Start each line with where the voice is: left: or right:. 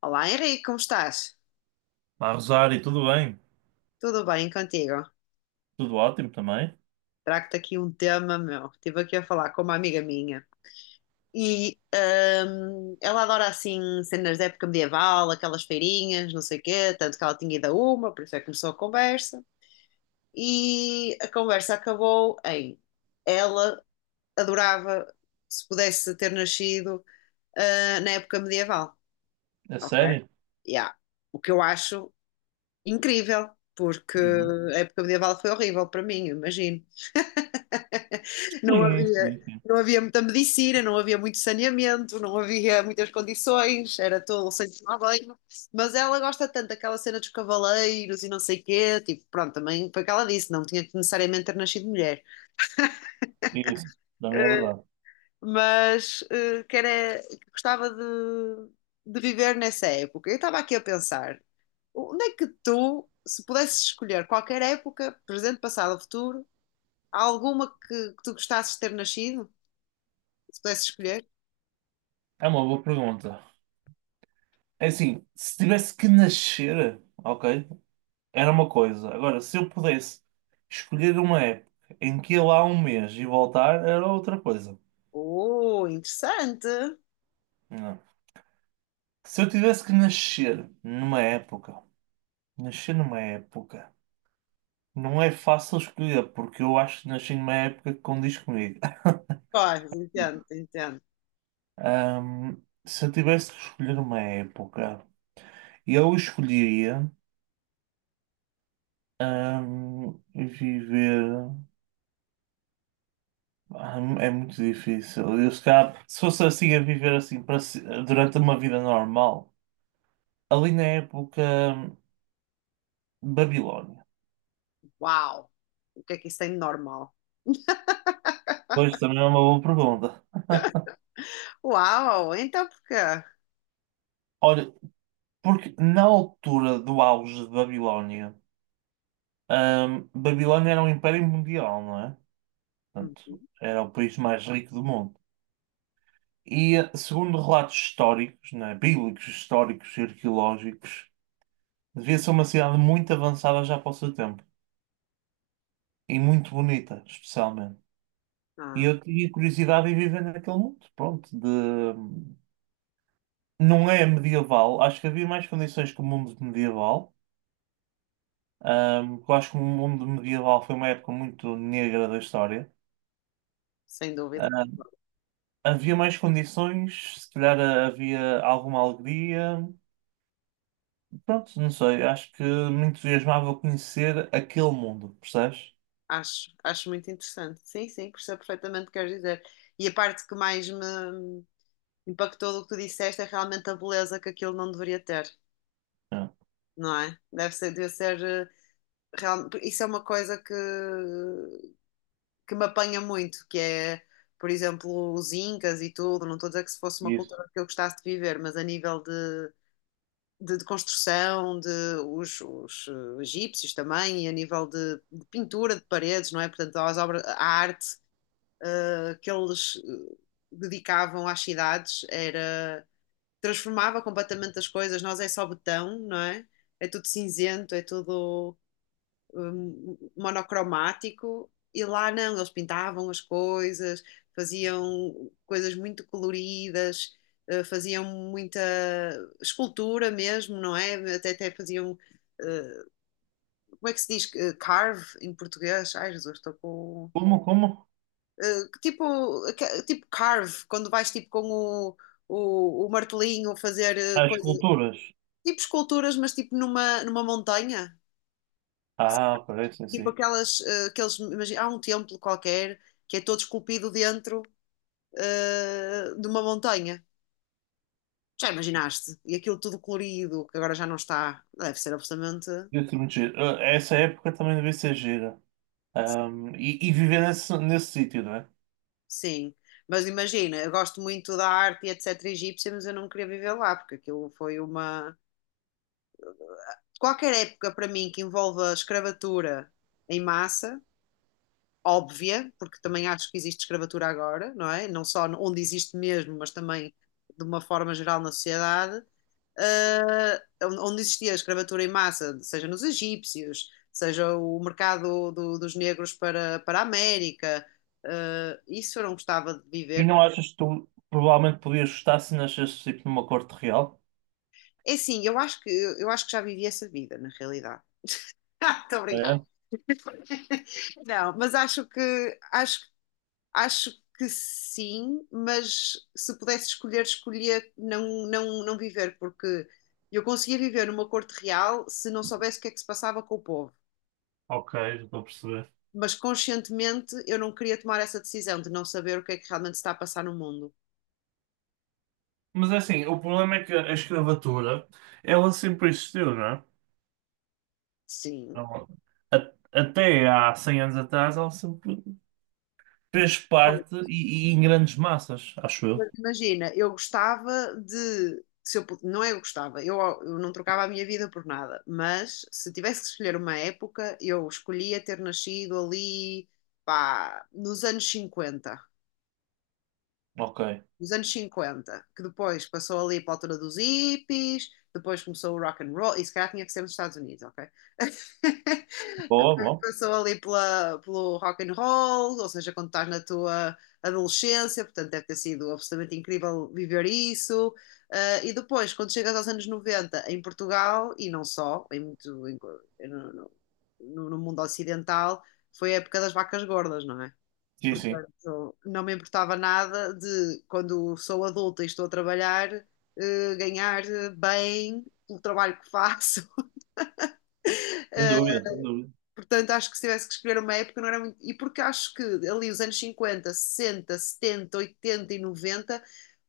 left: Olá Henrique, como estás?
right: Olá, Rosário, tudo bem?
left: Tudo bem contigo?
right: Tudo ótimo também?
left: Trago-te aqui um tema meu. Estive aqui a falar com uma amiga minha e ela adora assim cenas da época medieval, aquelas feirinhas, não sei o quê, tanto que ela tinha ido a uma, por isso é que começou a conversa. E a conversa acabou em ela adorava se pudesse ter nascido na época medieval.
right: É
left: Ok.
right: sério?
left: Yeah. O que eu acho incrível, porque
right: Uhum.
left: a época medieval foi horrível para mim, imagino. Não
right: Sim,
left: havia,
right: sim, sim.
left: não havia muita medicina, não havia muito saneamento, não havia muitas condições, era todo sem tomar banho. Mas ela gosta tanto daquela cena dos cavaleiros e não sei quê, tipo, pronto, também foi o que ela disse, não tinha que necessariamente ter nascido mulher.
right: Isso, também é
left: Eh,
right: verdade.
left: Mas que gostava de viver nessa época. Eu estava aqui a pensar, onde é que tu, se pudesses escolher qualquer época, presente, passado ou futuro, há alguma que tu gostasses de ter nascido, se pudesses escolher?
right: É uma boa pergunta. É assim, se tivesse que nascer, ok, era uma coisa. Agora, se eu pudesse escolher uma época em que ir lá um mês e voltar, era outra coisa.
left: Oh, interessante.
right: Não. Se eu tivesse que nascer numa época, não é fácil escolher, porque eu acho que nasci numa época que condiz comigo.
left: Pois, entendo, entendo.
right: Se eu tivesse que escolher uma época, eu escolheria viver. Ah, é muito difícil. Eu, se calhar, se fosse assim a viver assim para durante uma vida normal, ali na época hum, Babilónia.
left: Uau, o que é que isso tem de normal?
right: Pois também é uma boa pergunta.
left: Uau, então porquê?
right: Olha, porque na altura do auge de Babilónia, Babilónia era um império mundial, não é?
left: Uhum.
right: Portanto, era o país mais rico do mundo. E, segundo relatos históricos, né, bíblicos, históricos e arqueológicos, devia ser uma cidade muito avançada já para o seu tempo. E muito bonita, especialmente. E
left: Ah,
right: eu tinha curiosidade em viver naquele mundo. Pronto. Não é medieval. Acho que havia mais condições que o mundo medieval. Porque eu acho que o mundo medieval foi uma época muito negra da história.
left: sem dúvida, concordo.
right: Havia mais condições, se calhar havia alguma alegria. Pronto, não sei, acho que me entusiasmava conhecer aquele mundo, percebes?
left: Acho muito interessante. Sim, sim, percebo perfeitamente o que queres dizer. E a parte que mais me impactou do que tu disseste é realmente a beleza que aquilo não deveria ter,
right: É.
left: não é? Deve ser isso é uma coisa que me apanha muito, que é, por exemplo, os Incas e tudo. Não estou a dizer que se fosse uma
right: Isso.
left: cultura que eu gostasse de viver, mas a nível de construção, de os egípcios também, e a nível de pintura de paredes, não é? Portanto, as obras, a arte que eles dedicavam às cidades era. Transformava completamente as coisas, nós é só betão, não é? É tudo cinzento, é tudo monocromático, e lá não, eles pintavam as coisas, faziam coisas muito coloridas, faziam muita escultura mesmo, não é? Até faziam, eh, como é que se diz? Carve em português? Ai, Jesus, estou com.
right: Como?
left: eh, tipo, tipo carve, quando vais tipo com o martelinho fazer
right: As culturas.
left: tipo esculturas, mas tipo numa montanha.
right: Ah, parece sim,
left: Tipo
right: sim.
left: aquelas, aqueles, imagina, há um templo qualquer que é todo esculpido dentro, de uma montanha. Já imaginaste? E aquilo tudo colorido, que agora já não está. Deve ser absolutamente,
right: Deve ser muito giro. Ah, essa época também devia ser gira. E viver nesse sítio, não é?
left: sim. Mas imagina, eu gosto muito da arte e etc. egípcia, mas eu não queria viver lá, porque aquilo foi uma. Qualquer época para mim que envolva escravatura em massa, óbvia, porque também acho que existe escravatura agora, não é? Não só onde existe mesmo, mas também de uma forma geral na sociedade, eh, onde existia a escravatura em massa, seja nos egípcios, seja o mercado dos negros para a América, isso eu não gostava de
right: E
left: viver.
right: não achas que tu provavelmente podias gostar se nascesse tipo numa corte real?
left: É sim, eu acho que já vivi essa vida, na realidade. Estou a brincar.
right: É?
left: Não, mas acho que sim, mas se pudesse escolher, escolhia não viver, porque eu conseguia viver numa corte real se não soubesse o que é que se passava com o povo.
right: Ok, já estou a perceber.
left: Mas conscientemente eu não queria tomar essa decisão de não saber o que é que realmente se está a passar no mundo.
right: Mas é assim, o problema é que a escravatura, ela sempre existiu, não é?
left: Sim.
right: Ela- a- até há 100 anos atrás, ela sempre fez
left: Pois,
right: parte e em grandes massas, acho
left: mas
right: eu.
left: imagina, eu gostava de. Se não é eu gostava, eu não trocava a minha vida por nada, mas se tivesse que escolher uma época, eu escolhia ter nascido ali, pá, nos anos 50.
right: Ok.
left: Dos anos 50, que depois passou ali para a altura dos hippies, depois começou o rock and roll, e se calhar tinha que ser nos Estados Unidos, ok?
right: Boa,
left: Depois
right: boa.
left: passou ali pelo rock and roll, ou seja, quando estás na tua adolescência, portanto deve ter sido absolutamente incrível viver isso. Ah, e depois, quando chegas aos anos 90, em Portugal, e não só, em muito, no, no mundo ocidental, foi a época das vacas gordas, não é?
right: Sim, sim.
left: Portanto, não me importava nada de, quando sou adulta e estou a trabalhar, ganhar bem pelo trabalho que faço.
right: Sem
left: Eh,
right: dúvida, sem dúvida.
left: portanto, acho que se tivesse que escolher uma época, não era muito. E porque acho que ali os anos 50, 60, 70, 80 e 90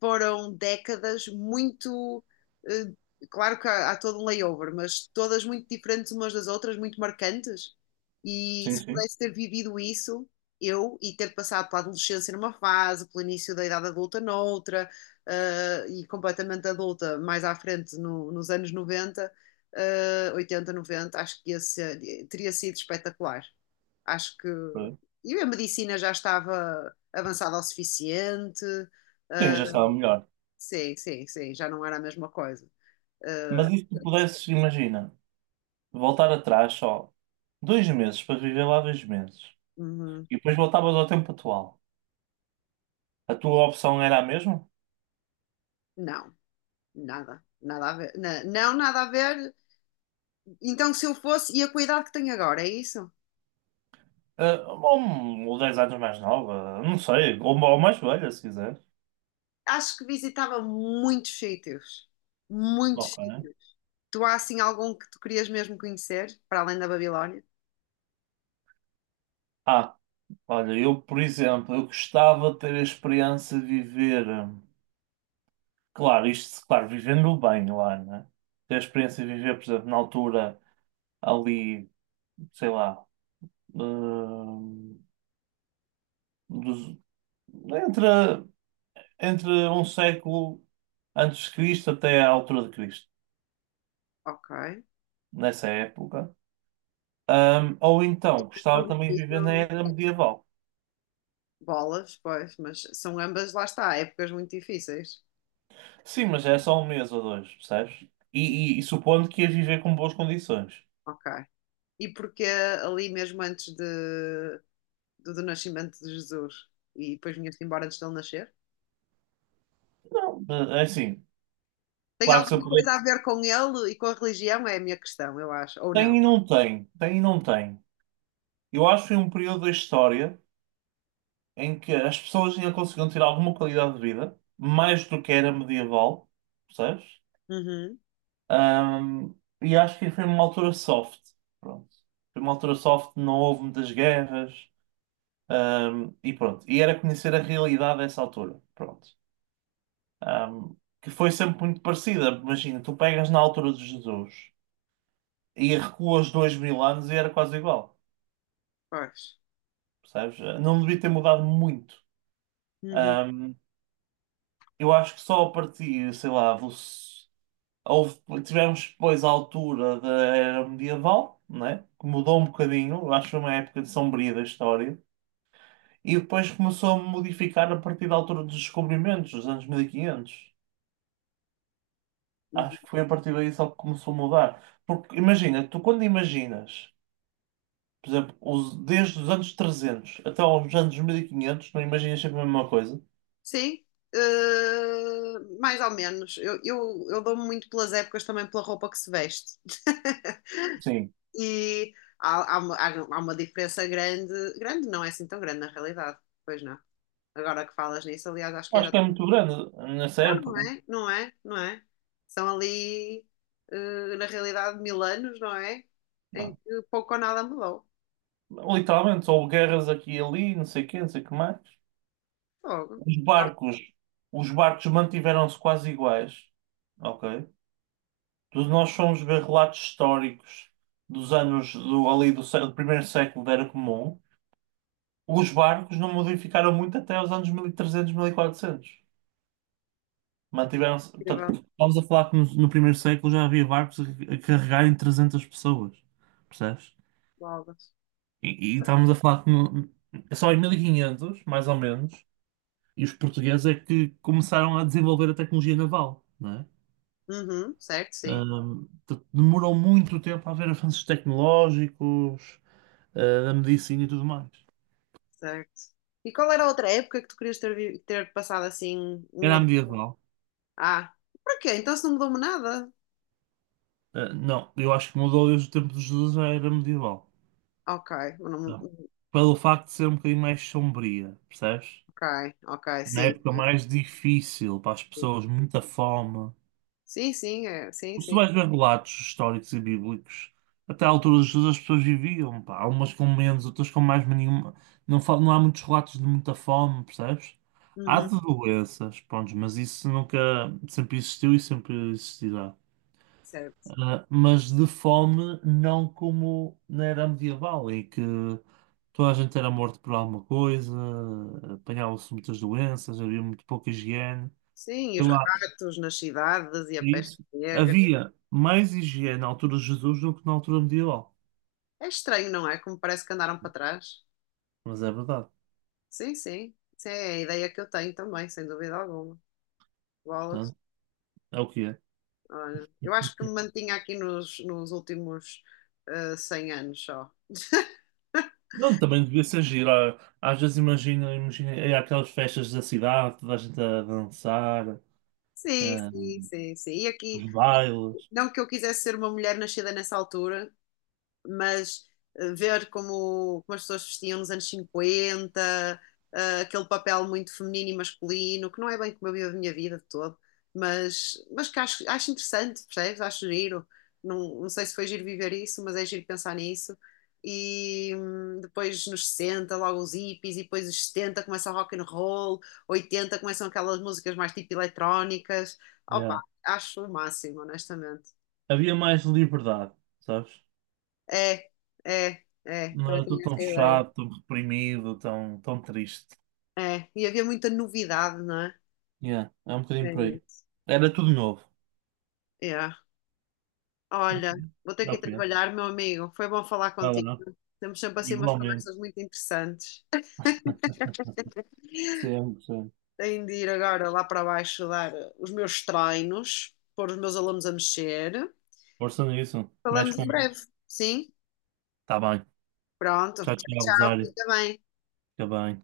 left: foram décadas muito. eh, Claro que há todo um layover, mas todas muito diferentes umas das outras, muito marcantes. E
right: Sim,
left: se
right: sim.
left: pudesse ter vivido isso, eu, e ter passado pela adolescência numa fase, pelo início da idade adulta noutra, e completamente adulta mais à frente nos anos 90, 80, 90, acho que teria sido espetacular. Acho que.
right: Por aí.
left: E a medicina já estava avançada o suficiente.
right: Sim,
left: eh,
right: já estava melhor.
left: Sim, sim, sim, já não era a mesma coisa. Ah,
right: Mas e se tu pudesses, imagina, voltar atrás só 2 meses para viver lá 2 meses
left: uhum,
right: e depois voltavas ao tempo atual, a tua opção era a mesma?
left: não, nada, nada a ver. Não, nada a ver. Então, se eu fosse, e a cuidado que tenho agora, é isso?
right: Ah, ou 10 anos mais nova, não sei, ou mais velha, se quiseres.
left: Acho que visitava muitos sítios, muitos
right: Ok.
left: sítios. Tu há assim algum que tu querias mesmo conhecer, para além da Babilónia?
right: Ah, olha, eu, por exemplo, eu gostava de ter a experiência de viver. Claro, isto, claro, vivendo bem lá, né? Ter a experiência de viver, por exemplo, na altura ali, sei lá, hum, dos- entre, entre um século antes de Cristo até à altura de Cristo,
left: Ok.
right: nessa época. Ou então,
left: São
right: gostava também de
left: difíceis,
right: viver na
left: né?
right: era medieval.
left: Bolas, pois, mas são ambas, lá está, épocas muito difíceis.
right: Sim, mas é só um mês ou dois, percebes? E supondo que ias viver com boas condições.
left: Ok. E porque ali mesmo antes do nascimento de Jesus e depois vinha-se embora antes dele nascer?
right: Não, é assim,
left: Tem
right: claro que se eu
left: alguma
right: puder.
left: coisa a ver com ele e com a religião? É a minha questão, eu acho. Ou não?
right: Tem e não tem, tem e não tem. Eu acho que foi um período da história em que as pessoas ainda conseguiam ter alguma qualidade de vida, mais do que era medieval, percebes?
left: Uhum,
right: Ahm, e acho que foi uma altura soft, pronto. Foi uma altura soft, não houve muitas guerras, e pronto. E era conhecer a realidade dessa altura, pronto. Ahm, que foi sempre muito parecida. Imagina, tu pegas na altura de Jesus e recuas 2000 anos e era quase igual,
left: pois.
right: percebes? Não devia ter mudado muito.
left: Uhum,
right: Eu acho que só a partir, sei lá, tivemos depois a altura da era medieval, né? Que mudou um bocadinho, eu acho que foi uma época de sombria da história, e depois começou a modificar a partir da altura dos descobrimentos, dos anos 1500.
left: uhum.
right: Acho que foi a partir daí só que começou a mudar. Porque imagina, tu quando imaginas, por exemplo, desde os anos 300 até aos anos 1500 não imaginas sempre a mesma coisa?
left: Sim, mais ou menos. Eu dou-me muito pelas épocas também pela roupa que se veste.
right: Sim.
left: E há uma diferença grande. Grande não é assim tão grande na realidade, pois não. Agora que falas nisso, aliás, acho que é.
right: Acho que é muito grande nessa
left: Ah, não
right: época.
left: é? Não é? Não é? São ali, na realidade, 1000 anos, não é? Em que pouco ou nada mudou.
right: Literalmente, houve guerras aqui e ali, não sei o quê, não sei o que mais.
left: Fogo.
right: Os
left: Já
right: barcos, os barcos mantiveram-se quase iguais, ok? Nós fomos ver relatos históricos dos anos do, ali do, do primeiro século da Era Comum. Os barcos não modificaram muito até os anos mil mil e trezentos mil e quatrocentos. Mantiveram-se, portanto,
left: incrível.
right: estamos a falar que no primeiro século já havia barcos a carregarem 300 pessoas, percebes?
left: Bolas.
right: E estávamos a falar que só em 1500, mais ou menos, e os portugueses é que começaram a desenvolver a tecnologia naval, não é?
left: Uhum, certo, sim.
right: Portanto, demorou muito tempo a haver avanços tecnológicos, da medicina e tudo mais.
left: Certo. E qual era a outra época que tu querias ter passado assim um ou
right: Era
left: dois?
right: medieval?
left: Ah, para quê? Então se não mudou-me nada?
right: Ah, não, eu acho que mudou desde o tempo de Jesus, já era medieval.
left: Ok. não-
right: Não. Pelo facto de ser um bocadinho mais sombria, percebes?
left: ok, ok,
right: Uma
left: sim.
right: época mais difícil para as pessoas, muita fome.
left: Sim, sim, é, sim,
right: Se tu
left: sim.
right: vais ver relatos históricos e bíblicos, até à altura de Jesus as pessoas viviam, pá. Há umas com menos, outras com mais, mas nenhuma. Não, não há muitos relatos de muita fome, percebes? Há
left: Uhum,
right: de doenças, pronto, mas isso nunca, sempre existiu e sempre existirá.
left: certo.
right: Ah, mas de fome, não como na era medieval, em que toda a gente era morto por alguma coisa, apanhavam-se muitas doenças, havia muito pouca higiene.
left: Sim, e os ratos nas cidades e a
right: É,
left: peste
right: isso.
left: negra.
right: Havia mais higiene na altura de Jesus do que na altura medieval.
left: É estranho, não é? Como parece que andaram para trás.
right: Mas é verdade.
left: Sim, sim. Sim, é a ideia que eu tenho também, sem dúvida alguma. Bolas.
right: Portanto, é o que é.
left: Olha, eu acho que me mantinha aqui nos últimos 100 anos só.
right: Não, também devia ser giro. Ah, às vezes imagino é aquelas festas da cidade, toda a gente a dançar,
left: Sim,
right: ah,
left: sim, sim, sim. E aqui,
right: os bailes.
left: não que eu quisesse ser uma mulher nascida nessa altura, mas ver como as pessoas vestiam nos anos 50, aquele papel muito feminino e masculino, que não é bem como eu vivo a minha vida de todo, mas que acho interessante, percebes? Acho giro. Não, não sei se foi giro viver isso, mas é giro pensar nisso. E depois nos 60 logo os hippies, e depois os 70 começa o rock and roll, 80 começam aquelas músicas mais tipo eletrónicas. Opa,
right: Yeah.
left: acho o máximo, honestamente.
right: Havia mais liberdade, sabes?
left: É, é, é,
right: Não
left: também
right: era tudo
left: tenho
right: tão
left: essa ideia.
right: chato, tão reprimido, tão, tão triste.
left: É, e havia muita novidade, não é?
right: Yeah. É um bocadinho
left: É
right: por aí.
left: isso.
right: Era tudo novo.
left: É.
right: Mas
left: Olha, vou ter
right: é
left: que ir
right: o que é.
left: trabalhar, meu amigo. Foi bom falar
right: Vai
left: contigo.
right: lá.
left: Temos sempre assim umas
right: Igualmente.
left: conversas muito interessantes.
right: Sempre, sempre.
left: Tenho de ir agora lá para baixo dar os meus treinos, pôr os meus alunos a mexer.
right: Força nisso. Mexe
left: Falamos em
right: com.
left: breve, sim?
right: Tá bem.
left: Pronto.
right: Tchau,
left: Tchau,
right: tchau,
left: tchau.
right: Rosário.
left: Fica bem.
right: Fica bem.